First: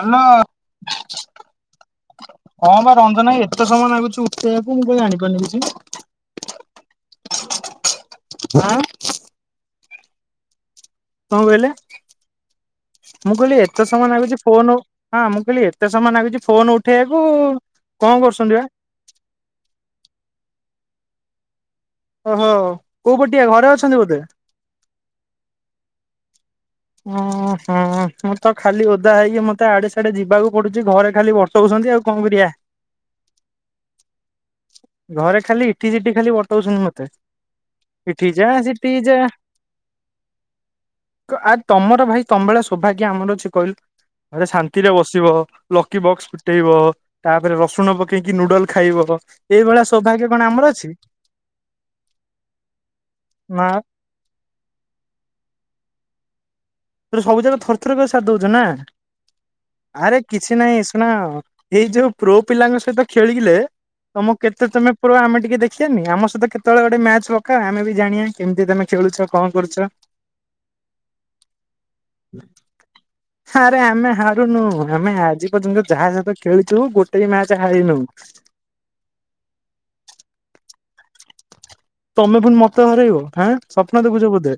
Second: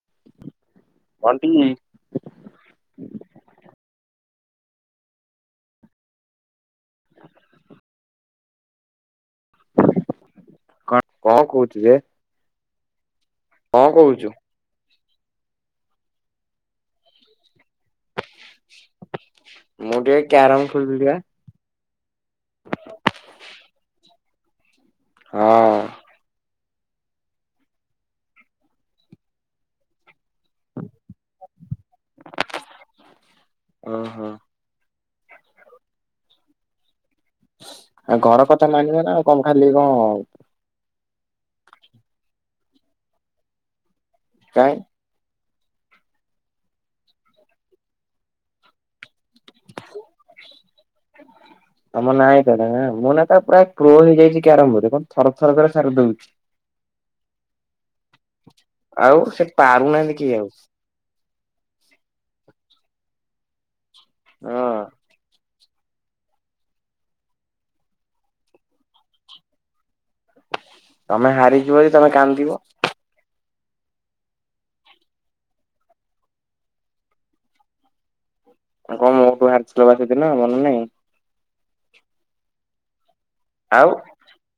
ହଁ କଣ ବଣ୍ଟି ବା ରଞ୍ଜନ ଭାଇ ଏତେ ସମୟ ନାଗୁଛୁ ସେଇଆକୁ ମୁଁ କଣ ଜାଣିପାରୁନି କିଛି? [inaudible] ଆଁ କଣ କଣ କହୁଛୁ ଯେ? ମୁଁ କହିଲି ଏତେ କଣ ସମୟ କହୁଛୁ ନାଗୁଛି ଫୋନ ଉ ହଁ -ମୁଁ କହିଲି ଏତେ ସମୟ ନାଗୁଛି ଫୋନ ଉଠେଇବାକୁ, କଣ କରୁଛନ୍ତି ବା? ମୁଁ ଟିକେ କ୍ୟାରମ ଖେଳୁଥିଲି ବା। ଓ ହୋ କୋଉ ପଟିଆ, ଘରେ ଅଛନ୍ତି ବୋଧେ? ହଁ। ଓ- ହଁ- ମୁଁ ତ ଖାଲି ଓଦା ହେଇକି ମତେ ଆଡେ ସାଡେ ଯିବାକୁ ପଡୁଛି। ଘରେ ଖାଲି ବର୍ କହୁଛନ୍ତି ଆଉ କଣ କରିଆ। ଓହୋ। ଘରେ ଖାଲି ଇଠି ସେଠି ଖାଲି ପଠଉଛନ୍ତି ମତେ। ଆଉ ଇଠି ଘର ଯା କଥା ସିଠି ମାନିବ ଯା ନା ଆଉ, କଣ ଖାଲି କଣ ଆ ତମର ଭାଇ ତମଭଳିଆ ସୌଭାଗ୍ୟ ଆମର ଅଛି, କହିଲୁ ଘରେ କାଇଁ ଶାନ୍ତିରେ ବସିବ। ଲକି ବକ୍ସ ଫୁଟେଇବ, ତାପରେ ରସୁଣ ପକେଇକି ନୁଡଲ ଖାଇବ। ଏଇଭଳିଆ ସୌଭାଗ୍ୟ କଣ ଆମର ଅଛି? ତମ ନାଁ, [unintelligible] ମୋ ନାଁ ତ ପୁରା ନା ପ୍ରୋ ହେଇଯାଇଛି କ୍ୟାରେମ୍ ରେ, ଦେଖୁନୁ ଥର ଥରକୁରେ ସାରି ଦଉଛି। ତୁ ସବୁ ଯାକ ଥରଥର କରେ ସାରି ଦଉଛୁ ନା। ଆଉ ସେ ପାରୁନାହାନ୍ତି ଆରେ କେହି ଆଉ କିଛି ନାହିଁ ଶୁଣ, ଏଇ ଯୋଉ ପ୍ରୋ ପିଲାଙ୍କ ସହିତ ଖେ ଖେଳିଲେ ତମ, ହଁ କେତେ ତମେ ପ୍ରୋ ଆମେ ଟିକେ ଦେଖ ଆନି। ଆମ ସହିତ କେତେବେଳେ ଗୋଟେ ମ୍ୟାଚ ପକା, ଆମେ ବି ଜାଣିଆ କେମିତି ତମେ ଖେଳୁଛ କଣ କରୁଛ? ତମେ ହାରିଯିବ ଯଦି ତମେ କାନ୍ଦିବ। ଆରେ ଆମେ ହାରୁନୁ, ଆମେ ଆଜି ପର୍ଯ୍ୟନ୍ତ ଯାହା ସହିତ ଖେଳୁଥିବୁ ଗୋଟେ ବି ମ୍ୟାଚ ହାରିନୁ। କଣ ମୋ ଠୁ ହାରିିଥିଲ ବା ସେଦିନ, ମନେ ନାହିଁ। ତମେ ପୁଣି ମତେ ହରେଇବ ଆଁ, ଆଉ ସ୍ୱପ୍ନ ଦେଖୁଛ ବୋଧେ?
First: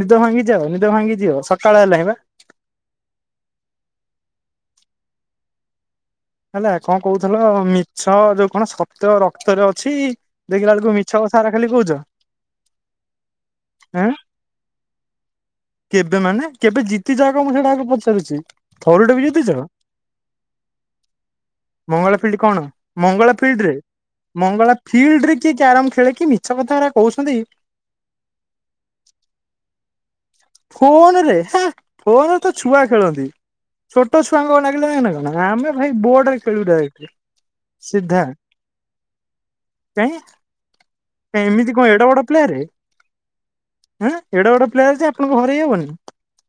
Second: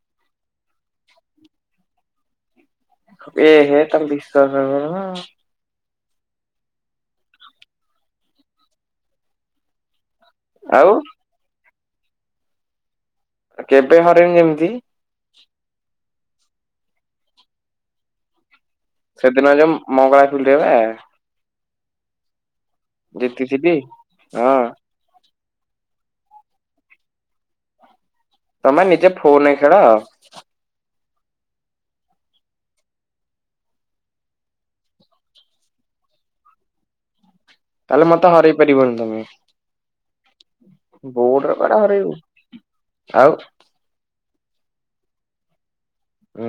ନିଦ ଭାଙ୍ଗି ଯାଅ, ନିଦ ଭାଙ୍ଗି ଦିଅ ସକାଳ ହେଲାଣି ବା। ଏ ହେ ତମେ ବିଶ୍ୱାସ କରୁନ ଆଉ। ହେଲା କଣ କହୁଥିଲ, ମିଛ ଯୋଉ କଣ ସତ୍ୟ ରକ୍ତରେ ଅଛି। ଦେଖିଲା ଆଉ ବେଳକୁ ମିଛ କଥା ଗୁରା ଖାଲି କହୁଛ। ଆ କେବେ ଆଁ ହରେଇନି ଯେମିତି। କେବେ ମାନେ, କେବେ ଜିତିଚ ଆଗ ମୁଁ ସେଇଟା ଆଗ ପଚାରୁଛି? ଥରୁଟେ ବି ଜିତିଛ ସେଦିନ ଯୋଉ ମଙ୍ଗଳା ଫିଲ୍ଡରେ ବା। ମଙ୍ଗଳା ଫିଲ୍ଡ କଣ, ମଙ୍ଗଳା ଫିଲ୍ଡରେ ଜିତିଥିଲି ହଁ। ମଙ୍ଗଳା ଫିଲ୍ଡ ରେ ଳିକି କ୍ୟାରମ ଖେଳିକି ମିଛ କଥା ଗୁରା କହୁଛନ୍ତି। ତମେ ନିଜେ ଫୋନରେ ଖେଳ। ଫୋନରେ ହେ ଫୋନରେ ତ ଛୁଆ ଖେଳନ୍ତି। ଛୋଟ ଛୁଆଙ୍କ ନାଗିଲା ନା କଣ, ଆମେ ଭାଇ ବୋର୍ଡ ରେ ଖେଳିବୁ ଡାଇରେକ୍ଟ। ତାହେଲେ ସିଧା ମତେ ହରେଇ ପାରିବନି ତମେ। କାଇଁ। ବୋର୍ଡରେ ଏମିତି କୁଆଡେ କଣ ଏଡେ ହରେଇବୁ ବଡ ପ୍ଲେୟରେ ଆଉ ଆଁ। ଏଡେ ବଡ଼ ପ୍ଲେୟାର ଯେ, ଆପଣଙ୍କୁ ହରେଇ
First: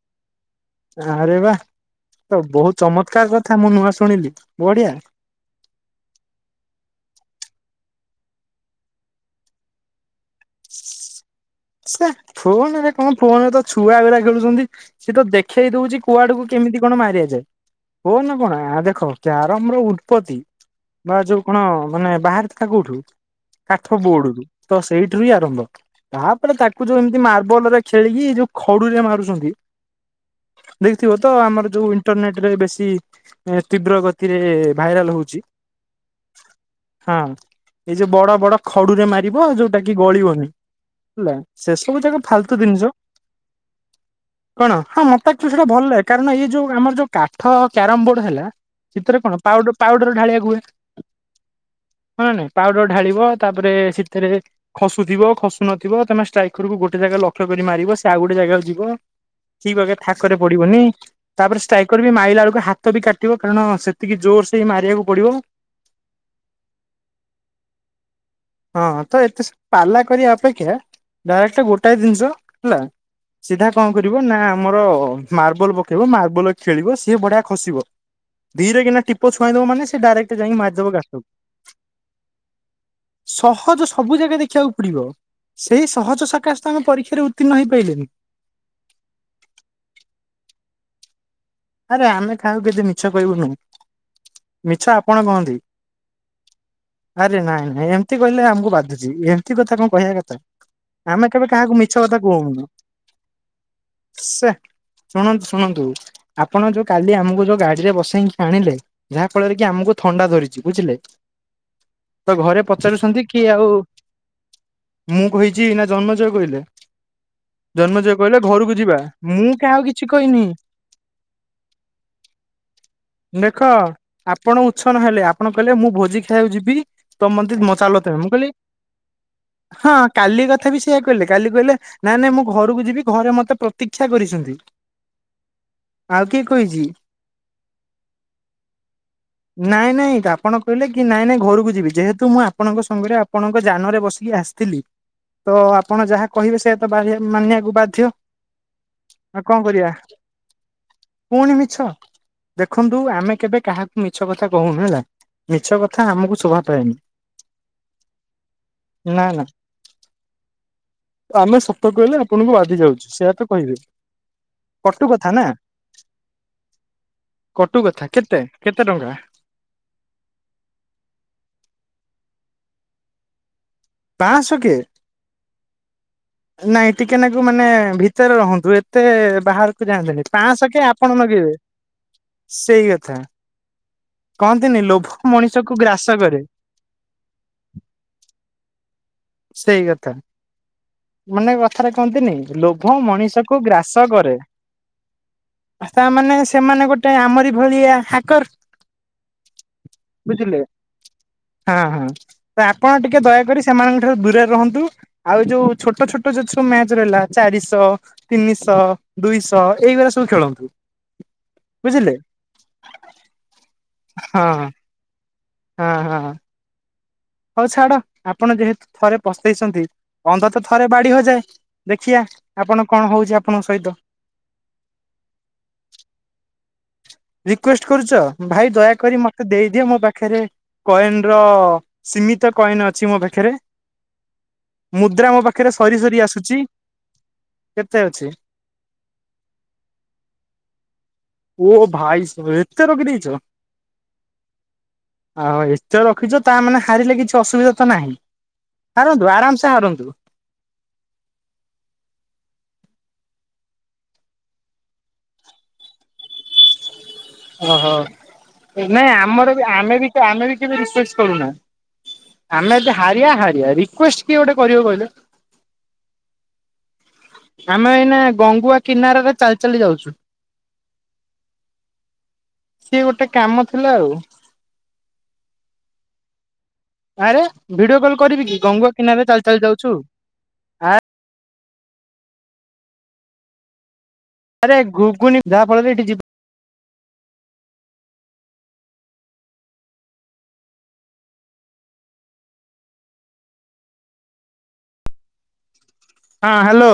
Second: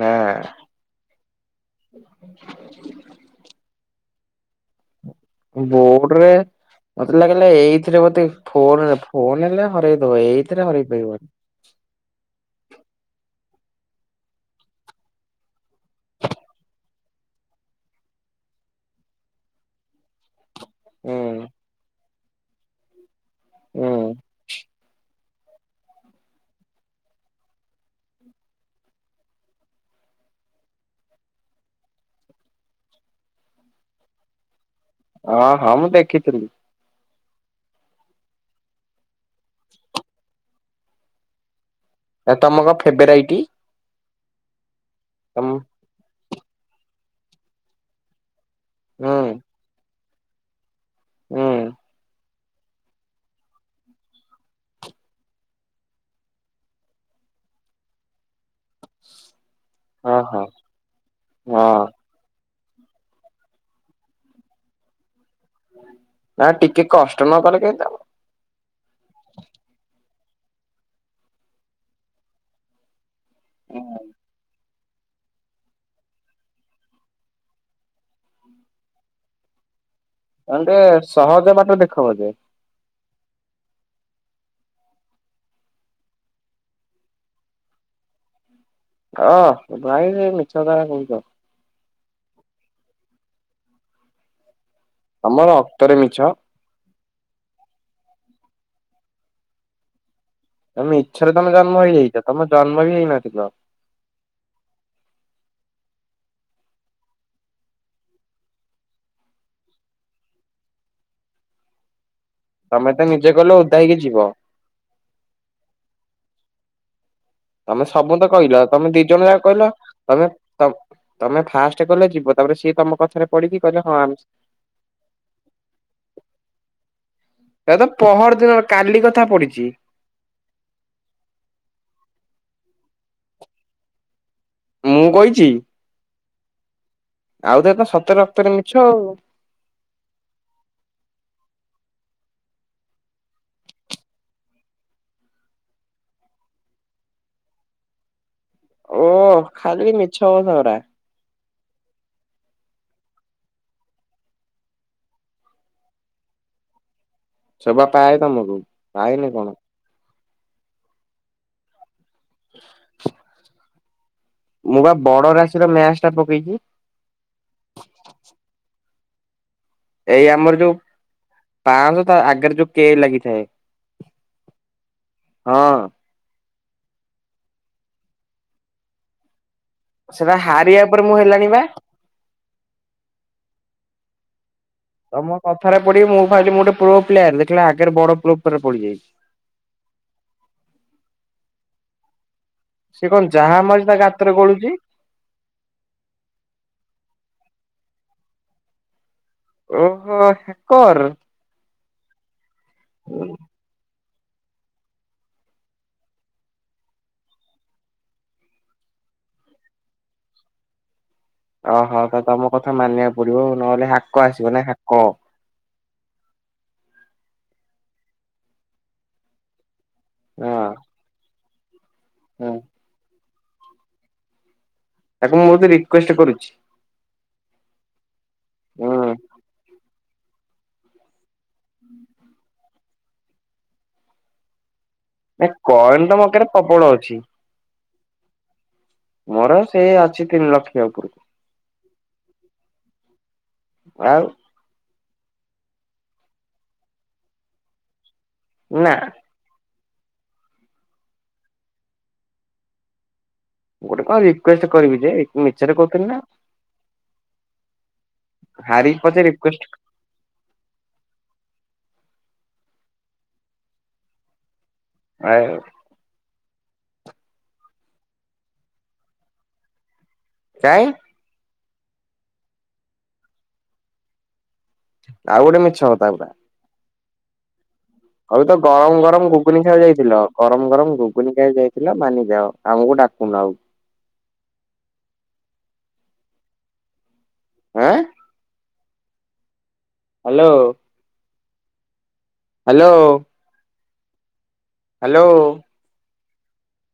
ନା ଆରେ ବା ତ ବହୁତ ଚମତ୍କାର କଥା, ମୁଁ ନୂଆ ଶୁ ଣିଲି ବଢିଆ। ବୋର୍ଡରେ ମତେ ଲାଗିଲା ଏଇଥିରେ ବୋଧେ, ଫୋନରେ ଫୋନ ହେଲେ ହରେଇ ଏଇଥିରେ ପାରିବନି। ସେ ଫୋନରେ କଣ ଫୋନରେ ତ ଛୁଆ ଗୁରା ଖେଳୁଛନ୍ତି, ସିଏ ତ ଦେଖେଇ ଦଉଛି କୁଆଡୁକୁ କେମିତି କଣ ମାରିଆ ଯାଏ। ଫୋନ୍ କଣ ଆ ଦେଖ କ୍ୟାରମର ଉତ୍ପତି ବା ହୁଁ ଯୋଉ କଣ ମାନେ ବାହାରି ଥିଲା କୋଉଠୁ, କାଠ ହୁଁ ବୋର୍ଡରୁ। ତ ସେଇ ଥିରୁ ହିଁ ଆରମ୍ଭ, ତାପରେ ତାକୁ ଯୋଉ ଏମିତି ମାର୍ବଲରେ ଖେଳିକି ଯୋଉ ଖଡୁରେ ମାରୁଛନ୍ତି। ଦେଖିଥିବ ତ ଆମର ଯୋଉ ଇଣ୍ଟରନେଟ ରେ ବେଶୀ ତୀବ୍ର ଗତିରେ ଭାଇରାଲ ହଉଚି ହଁ ହଁ ମୁଁ ଦେଖିଥିଲି। ହଁ। ଏଇ ଯୋଉ ବଡ ବଡ ଖଡୁରେ ମାରିବ ଯୋଉଟା କି ଗଳିବନି ହେଲା। ସେ ସବୁ ଯାକ ଆଉ ତମ ଫାଲତୁ କଣ ଜିନିଷ। ଫେବରାଇଟି କଣ ହଁ ମତେ ତମ ଆକଚୁଆଲି ସେଇଟା ଭଲ ଲାଗେ। କାରଣ ଏଇ ଯୋଉ ଆମର ଯୋଉ କାଠ କ୍ୟାରମ ବୋର୍ଡ ହେଲା। ହୁଁ ସେଥିରେ କଣ ପାଉ ପାଉଡର ଢାଳିବାକୁ ହୁଏ। ହୁଁ। ହଁ ନା ନାଇଁ ପାଉଡର ଢାଳିବ। ତାପରେ ସେଥିରେ ଖସୁଥିବ ଖସୁ ନଥିବ ତମେ ଷ୍ଟ୍ରାଇକରକୁ ଗୋଟେ ଜାଗା ଲକ୍ଷ କରି ମାରିବ। ସେ ଆଉ ଗୋଟେ ଜାଗାରେ ଯି ବ ଠିକ ବାଗରେ ହଁ ଥାକରେ ହଁ। ପଡିବନି। ତାପରେ ହଁ ଷ୍ଟ୍ରାଇକର ବି ମାଇଲା ବେଳକୁ ହା ହାତ ବି କାଟିବ କାରଣ ସେତିକି ଜୋର ସେ ମାରିବାକୁ ପଡିବ। ନା ଟିକେ କଷ୍ଟ ନ କଲେ କେମିତି ହଁ ତ ଏତେ ହବ। ସବୁ ପାଲା କରିବା ଅପେକ୍ଷା ଡାଇରେକ୍ଟ ଗୋଟାଏ ଜିନିଷ ହେଲା ସିଧା କଣ କରିବ। ନା ଆମର ମାର୍ବଲ ପକେଇବ ମାର୍ବଲ ଖେଳିବ ସିଏ ବଢିଆ ଖସିବ। ଧିରେ କିନା ଟିପ ଛୁଆଇଁଦବ ମାନେ ସି ଡାଇରେକ୍ଟେ ଜାଇଁକି ତମେ ମାରିଦବ ଟିକେ ଗାତକୁ। ସହଜ ବାଟ ଦେଖ ବୋଧେ ସହଜ ସ ସବୁ ଜାଗା ଦେଖିବାକୁ ପଡିବ। ସେଇ ସହଜ ସକାଶେ ତାଙ୍କ ପରୀକ୍ଷାରେ ଉତ୍ତୀର୍ଣ୍ଣ ହେଇପାରିଲେନି। ଅଁ ଭାଇ କାଇଁ ମିଛ କାଇଁ କହୁଚ। ଆରେ ଆମେ କାହାକୁ କେବେ ମିଛ କହିବୁନୁ। ମିଛ ଆପଣ ତମ କହନ୍ତି। ରକ୍ତରେ ମିଛ। ଆରେ ନାଇଁ ନାଇଁ ଏମ ଏମତି କହିଲେ ଆମକୁ ବାଧୁଚି। ଏମିତି କଥା କଣ କହିବା କଥା। ତମ ଆମେ ଇଚ୍ଛାରେ କେବେ ତମେ କାହାକୁ ଜନ୍ମ ମିଛ କଥା ହେଇଯାଇଚ। ତମେ କହୁନୁ ଜନ୍ମ ହିଁ ହେଇନଥିଲିବ। ସେ ଶୁଣନ୍ତୁ ଶୁଣନ୍ତୁ। ଆପଣ ଯୋଉ କାଲି ଆମକୁ ଯୋଉ ଗାଡିରେ ବସେଇକି ଆଣିଲେ। ଯାହା ଫଳରେ କି ଆମକୁ ଥଣ୍ଡା ଧରିଚି ବୁଝିଲେ? ତ ଘରେ ତମେ ତ ପଚାରୁଛନ୍ତି ନିଜେ କି କହିଲ ଆଉ। ଓଦା ହେଇକି ଯିବ ମୁଁ କହିଛି ନା ଜନ୍ମଜୟ କହିଲେ? ତମେ ଜନ୍ମଜୟ ସବୁ ତ କହିଲା କହିଲ ଘରକୁ ତମେ ଯିବା। ଦି ଜଣ ଯାକ ମୁଁ କହିଲ କହାକୁ କିଛି ତମେ କହିନି। ତ ତମେ ଫାଷ୍ଟ କହିଲ ଯିବ ତାପରେ ସିଏ ତମ କଥାରେ ପଡିକି ଦେଖ କହିଲେ ହଁ ଆମେ ଆପଣ ଉଛନ ହେଲେ। ଆପଣ କହିଲେ ମୁଁ ଭୋଜି ଖାଇବାକୁ ଯିବି ତ ମତେ ମ ଏରା ତ ଚାଲ ତମେ। ମୁଁ ପହର କହିଲି ଦିନ କାଲି କଥା ପଡିଛି ହଁ କାଲି କଥା ବି ସେଇଆ କହି କାଲି କହିଲେ ନାଇଁ ନାଇଁ ମୁଁ ଘରକୁ ଯିବି। ଘରେ ମତେ ପ୍ରତୀକ୍ଷା କରିଛନ୍ତି। ମୁଁ କଇଚି। ଆଉ କିଏ କହିଛି। ସତରେ ରକ୍ତରେ ମିଛ ଆଉ। ନାଇଁ ନାଇଁ ଆପଣ କହିଲେ କି ନାଇଁ ନାଇଁ ଘରକୁ ଯିବି। ଯେହେତୁ ମୁଁ ଆପଣଙ୍କ ସଙ୍ଗରେ ଆପଣଙ୍କ ଯାନରେ ବସିକି ଆସିଥିଲି। ତ ଆପଣ ଯାହା କହିବେ ସେଆଇ ତ ବାଳିଆ ମାନିବାକୁ ବାଧ୍ୟ। ଓ ଆଉ କଣ କରିବା ଖାଲି ମିଛ କଥାଉରା। ପୁଣି ମିଛ। ଦେଖନ୍ତୁ ଆମେ କେବେ କାହାକୁ ମିଛ କଥା କହୁନୁ ହେଲା। ମିଛ କଥା ଆମକୁ ଶୋଭା ପାଏନି। ଶୋଭା ପାଏ ତମକୁ ନା ପାଏନି ନା କଣ? ଆମେ ସତ କହିଲେ ଆପଣଙ୍କୁ ବାଧି ଯାଉଚି। ସେଇଆ ତ କହିବେ। ମୁଁ ବା କଟୁ କଥା ବଡ ନା ରାଶିର ମ୍ୟାଚ ଟା ପକେଇଛି କଟୁ କଥା କେତେ କେତେ ଟଙ୍କା। ଏଇ ଆମର ଯୋଉ ପାଞ୍ଚଶହ ଆଗରେ ଯୋଉ କେ ଲାଗିଥାଏ। ପାଆଁଶ କେ। ହଁ ନାଇଁ ଟିକେନାକୁ ମାନେ ଭିତରେ ରହନ୍ତୁ। ଏତେ ବାହାର କୁ ଯାଆନ୍ତୁନି। ସେଟା ପାଞ୍ଚଶହ କେ ହାରିବା ଉପରେ ଆପଣ ମୁଁ ହେଲାଣି ଲଗେଇବେ ବା ସେଇ କଥା। କହନ୍ତିନି ଲୋଭ ତମ ମଣିଷକୁ କଥାରେ ଗ୍ରାସ ପଡିକି ମୁଁ କରେ ଖାଲି ଗୋଟେ ପ୍ରୋ ପ୍ଲେୟାର ଦେଖିଲେ ଆଗରେ ବଡ ପ୍ରୋ୍ପ ରେ ପଡିଯାଇଚି। ସେଇ କଥା ମାନେ କଥରେ କହନ୍ତିନି। ଲୋଭ ସେ କଣ ଯାହା ମଣିଷକୁ ମାରୁଛି ତା ଗ୍ରାସ ଗାତରେ କରେ। ଗଳୁଛି ତାମାନେ ସେମାନେ ଗୋଟେ ଆମରି ଭଳିଆ ହାକର। ଓହୋ ବୁଝିଲେ ହାକର। ହଁ ହଁ ତ ଆପଣ ଟିକେ ଦୟାକରି ସେମାନଙ୍କ ଠାରୁ ଦୂରରେ ରହନ୍ତୁ ଆଉ ଯୋଉ ଛୋଟ ଛୋଟ ଯଉ ସବୁ ମ୍ୟାଚ ରହିଲା ଚାରିଶହ ତିନିଶହ ଦୁଇଶହ ଏଇଭଳି ସବୁ ଖେଳନ୍ତୁ। ଓହୋ ବୁଝିଲେ ତ ତମ କଥା ମାନିବାକୁ ପଡିବ ନହେଲେ ହାକ ଆସିବ ହଁ ନା ହାକ ହଁ ହଁ। ହଉ ଛାଡ ଆପଣ ଯେହେତୁ ଥରେ ପସେଇଛନ୍ତି ହଁ ଅନ୍ଧ ତ ଥରେ ବାଡି ହଯାଏ। ଦେଖଆ ହଁ। ଆପଣ କଣ ହଉଛି ଆପଣଙ୍କ ସହିତ। ତାକୁ ମୁଁ ବୋହୁତ୍ ରିକୁଏଷ୍ଟ୍ କରୁଛି। ରିକେଷ୍ଟ କରୁଛ ଭାଇ ହୁଁ ଦୟାକରି ମତେ ଦେଇଦିଅ ମୋ ପାଖରେ। ପାଖରେ କଏନ ର ସୀମିତ କଏନ ଅଛି ମୋ ପାଖରେ। ମୁଦ୍ରା ମୋ ନା ପାଖରେ ସରି କଏନ ତ ସରି ମୋ ପାଖରେ ଆସୁଛି ପ୍ରବଳ ଅଛି କେତେ ଅଛି? ମୋର ସେଇ ଅଛି ତିନି ଲକ୍ଷ ଉପରକୁ। ଓ ଭାଇ ସ ଏତେ ରଖି ଦେଇଛ। ଆଉ ଆଉ ଏତେ ରଖିଛ ତା ମାନେ ହାରିଲେ କିଛି ଅସୁବିଧା ତ ନାହିଁ। ନା ହାରନ୍ତୁ ଆରାମ ସେ ହାରନ୍ତୁ। ମୁଁ ଗୋଟେ କଣ ରିକୁଏଷ୍ଟ କରିବି ଯେ ମିଛରେ କହୁଥିଲି ନା। ଓହୋ ହାରିକି ନାଇଁ ପଛେ ଆମର ରିକ୍ୱେଷ୍ଟ ବି ଆମେ ବି ଆମେ ରିକୁଏଷ୍ଟେ ର କରୁନା। ଆମେ ଯଦି ହାରିବା ହାରିବା ରିକୁଏଷ୍ଟ କିଏ ଗୋଟେ କରିବ କହିଲେ। କାଇଁ ଆମେ ଏଇନା ଗଙ୍ଗୁଆ କିନାରରେ ଚାଲି ଚାଲି ଯାଉଛୁ। କାଇଁ। ସିଏ ଗୋଟେ କାମ ଥିଲା ଆଉ। ଆଉ ଗୋଟେ ମିଛ କଥା ପୁରା। ଆରେ ଭିଡିଓ କଲ୍ କରିବି ଆଉ ତ କି ଗଙ୍ଗୁଆ ଗରମ କିନାରାରେ ଗରମ ଚାଲି ଚାଲି ଗୁଗୁନି ଖାଇବା ଯାଉଛୁ। ଯାଇଥିଲ ଗରମ ଗରମ ଗୁଗୁନି ପାଇଁ ଯାଇ ଥିଲା ମାନିଯାଅ ଆମକୁ ଡାକୁନ ଆଉ। ଆରେ ରଗୁଘୁୁନି ଯାହା ପଳରେ ଏଠି ଯିବ ଆଁ। ହ୍ୟାଲୋ। ହାଲୋ। ହାଲୋ। ହଁ ହାଲୋ।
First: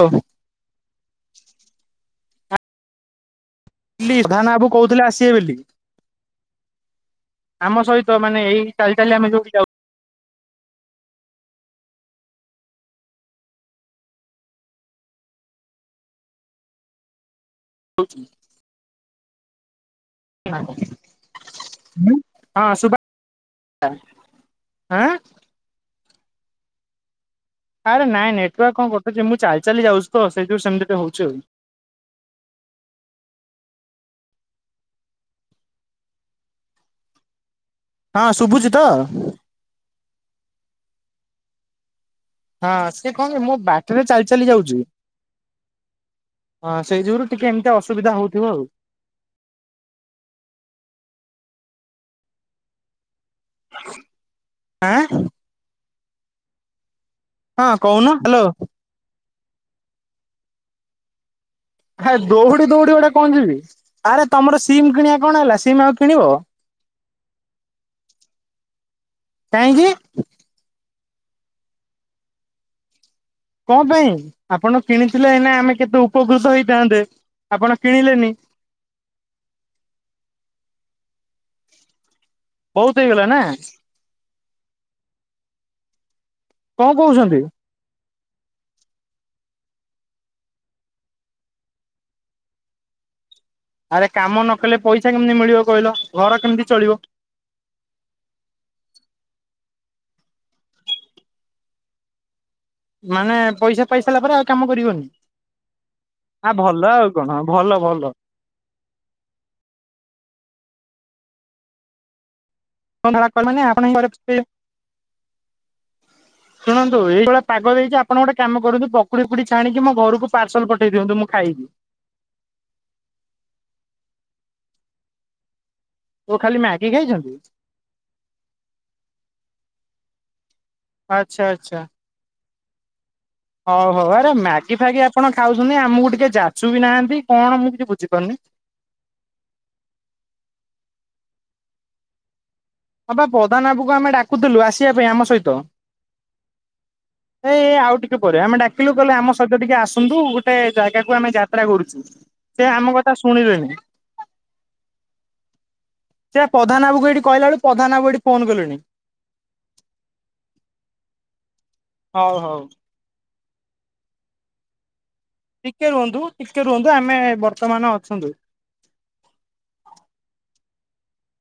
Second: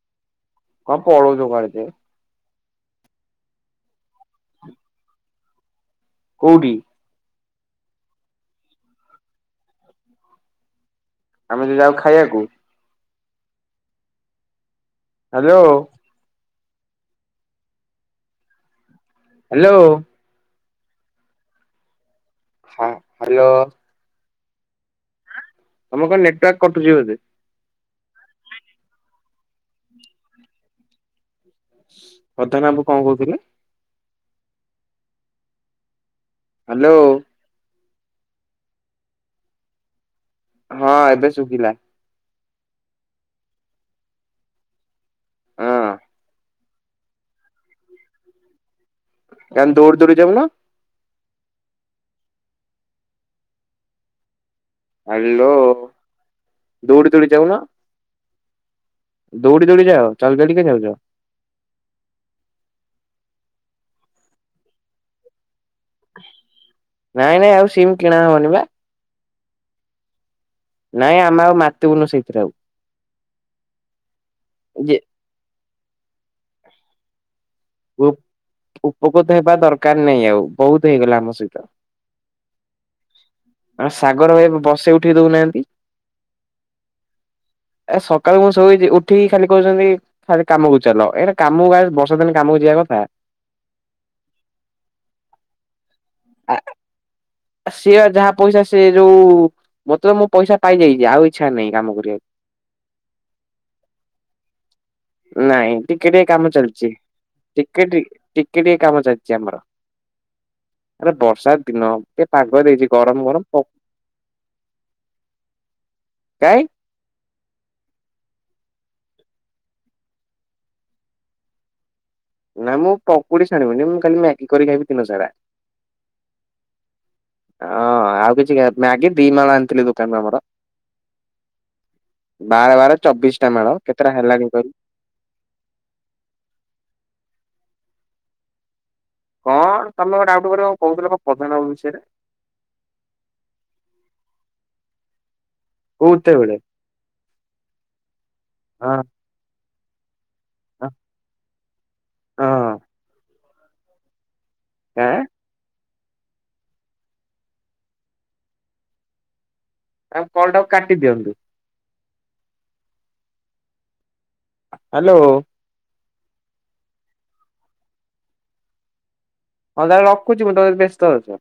କଣ ପଳଉଚ କୁଆଡ଼େ ଯେ? ଲିଭାନ୍ ବାବୁ କହୁଥିଲେ ଆସିବେ ବୋଲି। କୋଉଠି? ଆମ ସହିତ ମାନେ ଏଇ ଚାଲି ଚାଲି ଆମେ ଯୋଉଠି ଯାଉଛୁ। ଆମେ ଯ ଯାଉ ଖାଇବାକୁ। ଆଲୋ ହଁ। ହାଲୋ। ହଁ ହା ସୁଭା ହ୍ୟାଲୋ ଗଲା। ଆଁ ତମ କଣ ନେଟୱାର୍କ କଟୁଛି ବଧେ ଆରେ ନାଇଁ ନେଟୱାର୍କ କଣ କଟୁଛି ମୁଁ ଚାଲି ଚାଲି ଯାଉଛି ତ ସେଇଥିୁ ସେମିତି ହଉଛି ଆଉ ପ୍ରଧାନ ବାବୁ କଣ କହୁଥିଲେ। ହାଲୋ। ହଁ ଶୁଭୁଛି ତ? ହଁ ଏବେ ଶୁଭିଲା। ହଁ ସେ କଣ କି ମୋ ବାଟରେ ଚାଲି ଚାଲି ଯାଉଛି। ହଁ ହଁ ସେଇ ଯୋଗୁରୁ ଟିକେ ଏମିତି ଅସୁବିଧା ହଉଥିବ ଆଉ। କାଇଁ ଦୌଡ଼ି ଦୌଡି ଯାଉ ନ। ହ ହାଲୋ ଦୌଡି ଦୌଡି ଯାଉନ ହଁ କହୁନ, ହାଲୋ। ଦୌଡି ଦୌଡି ଯାଅ। ଚାଲ ଚାଲି କାଇଁ ଯାଉଚ। ହା ଦୌଡି ଦୌଡି ଗୋଟେ କଣ ଯିବି। ଆରେ ତୋମର ସିମ୍ କିଣିବା କଣ ହେଲା? ସିମ୍ ଆଉ କିଣିବ ନାଇଁ ନାଇଁ ଆଉ ସିମ୍ କିଣା ହବନି ବା। କାଇଁକି? ନାଇଁ ଆମେ ଆଉ ମାତିିବୁନୁ ସେଇଥିରେ ଆଉ। କଣ ପାଇଁ? ଆପଣ ଯେ କିଣିଥିଲେ ଏଇନା ଆମେ କେତେ ଉପକୃତ ହେଇଥାନ୍ତେ। ଆପଣ କିଣିଲେନି ଉ-ଉପକୃତ ହେବା ଦରକାର ନାହିଁ ଆଉ ବହୁତ ହେଇଗଲା ଆମ ସହିତ। ବହୁତ ହେଇଗଲା ନା? ଆ, ସାଗର ଭାଇ ବସେଇ ଉଠେଇ ଦଉନାହାନ୍ତି। କଣ କହୁଛନ୍ତି? ଏ ସକାଳୁ ମୁଁ ଶୋଇଚି ଉଠିକି ଖାଲି କହୁଛନ୍ତି ଖାଲି କାମକୁ ଚାଲ। ଏଇଟା କାମକୁ ଆ, ବର୍ଷା ଦିନ କାମକୁ ଯିବା କ ହଁ। ଆରେ କାମ ନ କଲେ ପଇସା କେମିତି ମିଳିବ କହିଲ? ଘର ଆ କେମିତି ଚଳିବ? ସିଏ ଯାହା ପଇସା ସିଏ ଯୋଉ ମୋତେ ତ ମୁଁ ପଇସା ପାଇଯାଇଚି। ଆଉ ଇଚ୍ଛା ନାହିଁ କାମ କରିବାକୁ। ମାନେ ପଇସା ପାଇସାରିଲା ପରେ ଆଉ କାମ କରିବନି ନାଇଁ ଟିକେ ଟିକେ ଆ କାମ ଭଲ ଚାଲିଚି। ଆଉ କଣ ଭଲ ଟିକେ ଟି ଭଲ ଟିକେ କାମ ଚାଲିଚି ଆମର। ଆରେ ବର୍ଷା ଦିନ ଏ [unintelligible] କର ମାନେ ଆପଣ ହିଁ ପରସ୍ତେଇବେ। ପକାଏ ଶୁଣନ୍ତୁ ଏଇଭଳିଆ ପାଗ ଦେଇଚି ଆପଣ ଗୋଟେ କାମ କରନ୍ତୁ ପକୁଡି ଫକୁଡି ଛାଣିକି ମୋ ଘରକୁ ପାର୍ସଲ୍ ପଠେଇ ଦିଅନ୍ତୁ ମୁଁ ଖାଇବି। ନା ମୁଁ ପକୁଡି ଛାଣିବିନି ମୁଁ ଖାଲି ମ୍ୟାଗି କରି ଖାଇବି ଦିନ ସାରା। ଅଁ, ଓ ଖାଲି ମ୍ୟାଗି ଖାଇଛନ୍ତି? ଆଉ କିଛି ଏ ମ୍ୟାଗି ଦି ମାମା ଆଣିଥିଲେ ଦୋ କାନରୁ ଆମର। ଆଚ୍ଛା, ଆଚ୍ଛା। ବାର ବାର ଚବିଶ ଟା ମେଳ ହଉ ହଉ କେତେଟା ଆରେ ହେଲାଣି କହିଲୁ? ମ୍ୟାଗି ଫେଗି ଆପଣ ଖାଉଛନ୍ତି ଆମକୁ ଟିକେ ଯାଚୁ ବି ନାହାନ୍ତି। କଣ ମୁଁ କିଛି ବୁଝିପାରୁନି। କଣ ତୋମେ [unintelligible] ଡାଉଟ କରିବ କହୁଥିଲ କଣ ପ୍ରଧାନ ବାବୁ ବିଷୟରେ? ହଁ ପା ପ୍ରଧାନ ବାବୁକୁ ଆମେ ଡାକୁଥିଲୁ ଆସିବା ପାଇଁ ଆମ ସହିତ। କୋଉତେବେଳେ ଏଇ ଆଉ ଟିକେ ପରେ ଆମେ ଡାକିଲୁ ହଁ କହିଲୁ ଆମ ସହିତ ଟିକେ ଆସନ୍ତୁ ଗୋ ଟେ ହଁ ଜାଗାକୁ ଆମେ ଯାତ୍ରା କରୁଛୁ। ସେ ହଁ ଆମ କଥା ଶୁଣିଲେନି। ଆଁ? ସେ ପ୍ରଧାନ ବାବୁକୁ ଏଇଠି କହିଲା ବେଳୁ ପ୍ରଧାନ ବାବୁ ଏଠି ଫୋନ୍ କଲେଣି। ଆଉ କଲ୍ ଟାକୁ କାଟି ଦିଅନ୍ତୁ। ହଉ ହଉ। ହ୍ୟାଲୋ ଟିକେ ରୁହନ୍ତୁ, ଟିକେ ରୁହନ୍ତୁ, ଆମେ ବର୍ତ୍ତମାନ ଅଛନ୍ତି। ହଁ ତାହେଲେ ରଖୁଚି। ମୁଁ ତୋମେ ଯଦି ବ୍ୟସ୍ତ ଅଛ।